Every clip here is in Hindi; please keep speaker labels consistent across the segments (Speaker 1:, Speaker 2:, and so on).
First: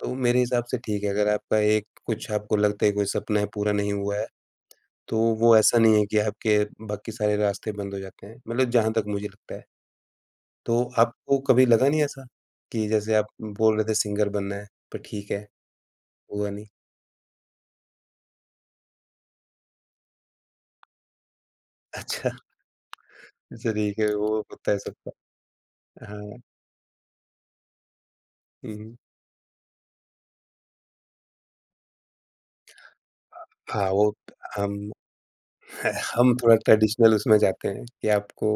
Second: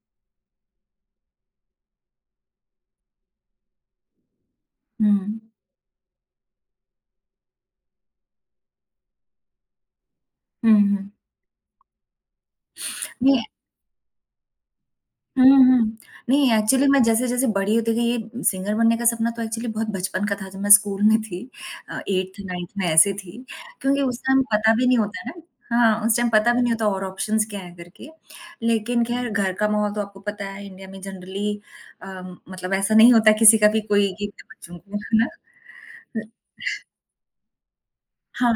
Speaker 1: तो मेरे हिसाब से ठीक है, अगर आपका एक कुछ आपको लगता है कोई सपना पूरा नहीं हुआ है,
Speaker 2: हुँ,
Speaker 1: तो
Speaker 2: हुँ।
Speaker 1: वो ऐसा नहीं है कि आपके बाकी सारे रास्ते बंद हो जाते हैं। मतलब जहाँ तक मुझे लगता है।
Speaker 2: हुँ,
Speaker 1: तो
Speaker 2: हुँ।
Speaker 1: आपको कभी लगा नहीं ऐसा, कि जैसे आप
Speaker 2: ये है
Speaker 1: बोल रहे थे सिंगर बनना है, पर ठीक है,
Speaker 2: हुँ, हुँ।
Speaker 1: हुआ
Speaker 2: नहीं
Speaker 1: नहीं।
Speaker 2: एक्चुअली मैं जैसे-जैसे बड़ी होती गई, ये सिंगर बनने का सपना तो एक्चुअली बहुत बचपन का था जब मैं स्कूल में थी। अ,
Speaker 1: अच्छा!
Speaker 2: 8th-9th में ऐसे थी
Speaker 1: अच्छा, ठीक
Speaker 2: क्योंकि
Speaker 1: है,
Speaker 2: उस
Speaker 1: वो
Speaker 2: टाइम
Speaker 1: होता
Speaker 2: पता
Speaker 1: है
Speaker 2: भी नहीं
Speaker 1: सबका।
Speaker 2: होता है ना, हाँ, उस टाइम
Speaker 1: हाँ।
Speaker 2: पता भी नहीं होता और ऑप्शन्स क्या हैं करके,
Speaker 1: हुँ।
Speaker 2: लेकिन खैर घर का माहौल तो आपको पता है इंडिया में जनरली अ, मतलब ऐसा नहीं होता है किसी का भी
Speaker 1: हाँ, वो
Speaker 2: कोई कि [unintelligible]
Speaker 1: हम,
Speaker 2: को है ना?
Speaker 1: हम थोड़ा ट्रेडिशनल उसमें जाते हैं, कि
Speaker 2: हाँ।
Speaker 1: आपको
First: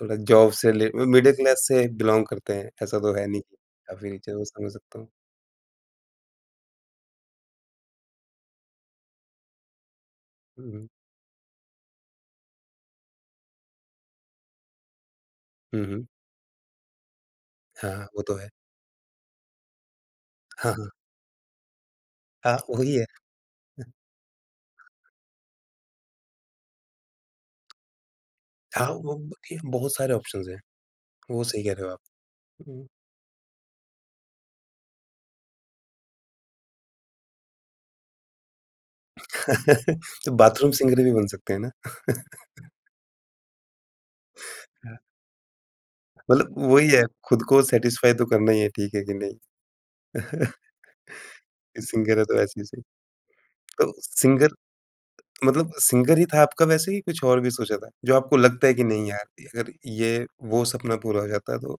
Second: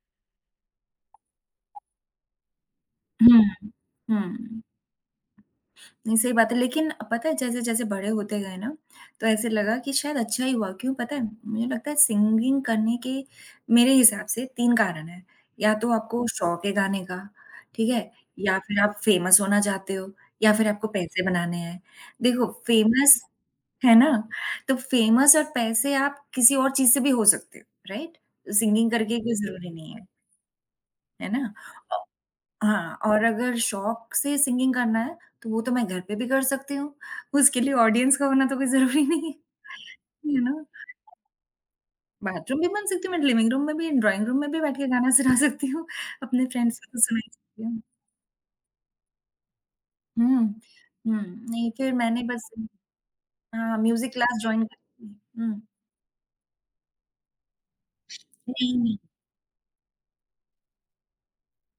Speaker 1: थोड़ा जॉब से रिले म मिडल क्लास से बिलॉन्ग करते हैं। ऐसा तो है
Speaker 2: हुँ,
Speaker 1: नहीं
Speaker 2: हुँ।
Speaker 1: आपकी रिच है वो
Speaker 2: हुँ।
Speaker 1: समझ सकता हूँ।
Speaker 2: नहीं, सही बात है। लेकिन अ, पता है जैसे-जैसे बड़े होते गए ना तो ऐसे लगा कि शायद अच्छा ही हुआ,
Speaker 1: हुँ, हुँ।
Speaker 2: क्यों पता है? मुझे लगता है सिंगिंग करने के मेरे हिसाब से 3 कारण हैं, या
Speaker 1: हुँ,
Speaker 2: तो
Speaker 1: हुँ।
Speaker 2: आपको शौक है गाने का,
Speaker 1: हाँ,
Speaker 2: ठीक
Speaker 1: हाँ,
Speaker 2: है?
Speaker 1: वो तो है।
Speaker 2: या फिर आप फेमस होना चाहते हो या फिर
Speaker 1: हाँ, हाँ।
Speaker 2: आपको पैसे बनाने हैं। देखो,
Speaker 1: हाँ, वही है।
Speaker 2: फेमस है ना, तो फेमस और पैसे आप किसी और चीज़ से भी हो सकते हो। राइट?
Speaker 1: हाँ,
Speaker 2: सिंगिंग करके
Speaker 1: वो
Speaker 2: ही कोई
Speaker 1: बाकी
Speaker 2: ज़रूरी नहीं
Speaker 1: बहुत
Speaker 2: है।
Speaker 1: सारे ऑप्शन्स हैं,
Speaker 2: है
Speaker 1: वो
Speaker 2: ना?
Speaker 1: सही कह रहे हो आप।
Speaker 2: औ
Speaker 1: हुँ।
Speaker 2: हाँ और अगर शौक से सिंगिंग करना है, तो वो तो मैं घर पे भी कर सकती हूँ, उसके लिए ऑडियंस का होना तो कोई ज़रूरी नहीं है, यू नो।
Speaker 1: बाथरूम सिंगर भी बन सकते हैं ना।
Speaker 2: बाथरूम भी बन सकती हूँ, मैं लिविंग रूम में भी, ड्रॉइंग रूम में भी बैठकर
Speaker 1: हाँ।
Speaker 2: गाना सुना सकती हूँ। अपने
Speaker 1: मतलब
Speaker 2: फ़्रेंड्स को
Speaker 1: वही
Speaker 2: तो
Speaker 1: है,
Speaker 2: सुना
Speaker 1: खुद को
Speaker 2: सकती हूँ।
Speaker 1: सैटिसफ़ाई तो करना ही है, ठीक है, कि नहीं।
Speaker 2: हुँ, हुँ। हुँ, नहीं फिर
Speaker 1: सिंगर
Speaker 2: मैंने
Speaker 1: है तो
Speaker 2: बस
Speaker 1: ऐसे ही सही।
Speaker 2: अ,
Speaker 1: तो
Speaker 2: म्यूज़िक क्लास
Speaker 1: सिंगर
Speaker 2: जॉइन कर ली। हुँ।
Speaker 1: मतलब सिंगर ही था आपका वैसे ही कुछ और भी सोचा था। जो आपको लगता है
Speaker 2: नहीं,
Speaker 1: कि
Speaker 2: नहीं।
Speaker 1: नहीं यार, अगर ये वो सपना पूरा हो जाता तो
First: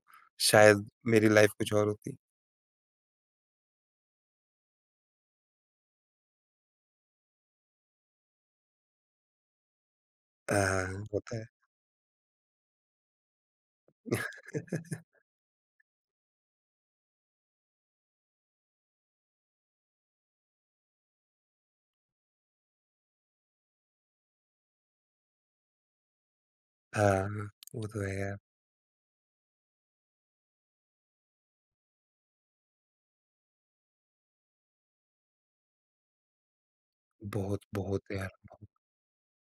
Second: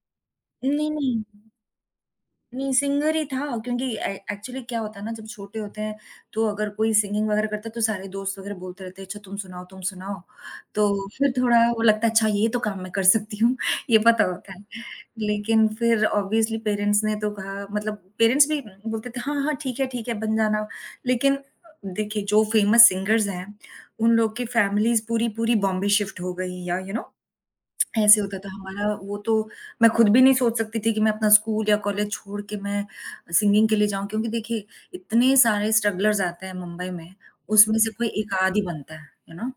Speaker 1: शायद
Speaker 2: नहीं, नहीं।
Speaker 1: मेरी लाइफ कुछ और होती।
Speaker 2: नहीं, सिंगर ही था, क्योंकि ए एक्चुअली क्या होता है ना जब छोटे होते हैं, तो अगर कोई सिंगिंग वगैरह करता है तो सारे दोस्त वगैरह बोलते रहते हैं, "अच्छा तुम सुनाओ, तुम सुनाओ।"
Speaker 1: हाँ, हाँ, हाँ,
Speaker 2: तो फिर
Speaker 1: होता है।
Speaker 2: थोड़ा वो लगता है अच्छा ये तो काम मैं कर सकती हूँ, ये पता होता है। लेकिन फिर ऑब्वियसली पेरेंट्स ने तो कहा मतलब पेरेंट्स भी बोलते थे, "हाँ, हाँ ठीक है, ठीक है, बन जाना।" लेकिन देखिए जो फेमस सिंगर्स हैं, उन लोगों की फैमिलीज़ पूरी-पूरी बॉम्बे शिफ्ट हो गई या यू
Speaker 1: हाँ,
Speaker 2: नो
Speaker 1: हाँ, वो तो है
Speaker 2: ऐसे
Speaker 1: यार।
Speaker 2: होता था हमारा वो तो, मैं खुद भी नहीं सोच सकती थी कि मैं अपना स्कूल या कॉलेज छोड़ के मैं अ, सिंगिंग के लिए जाऊँ। क्योंकि देखिए इतने सारे स्ट्रगलर्स आते हैं मुंबई में, उसमें से कोई
Speaker 1: बहुत-बहुत
Speaker 2: 1
Speaker 1: यार।
Speaker 2: आध ही बनता है, यू नो।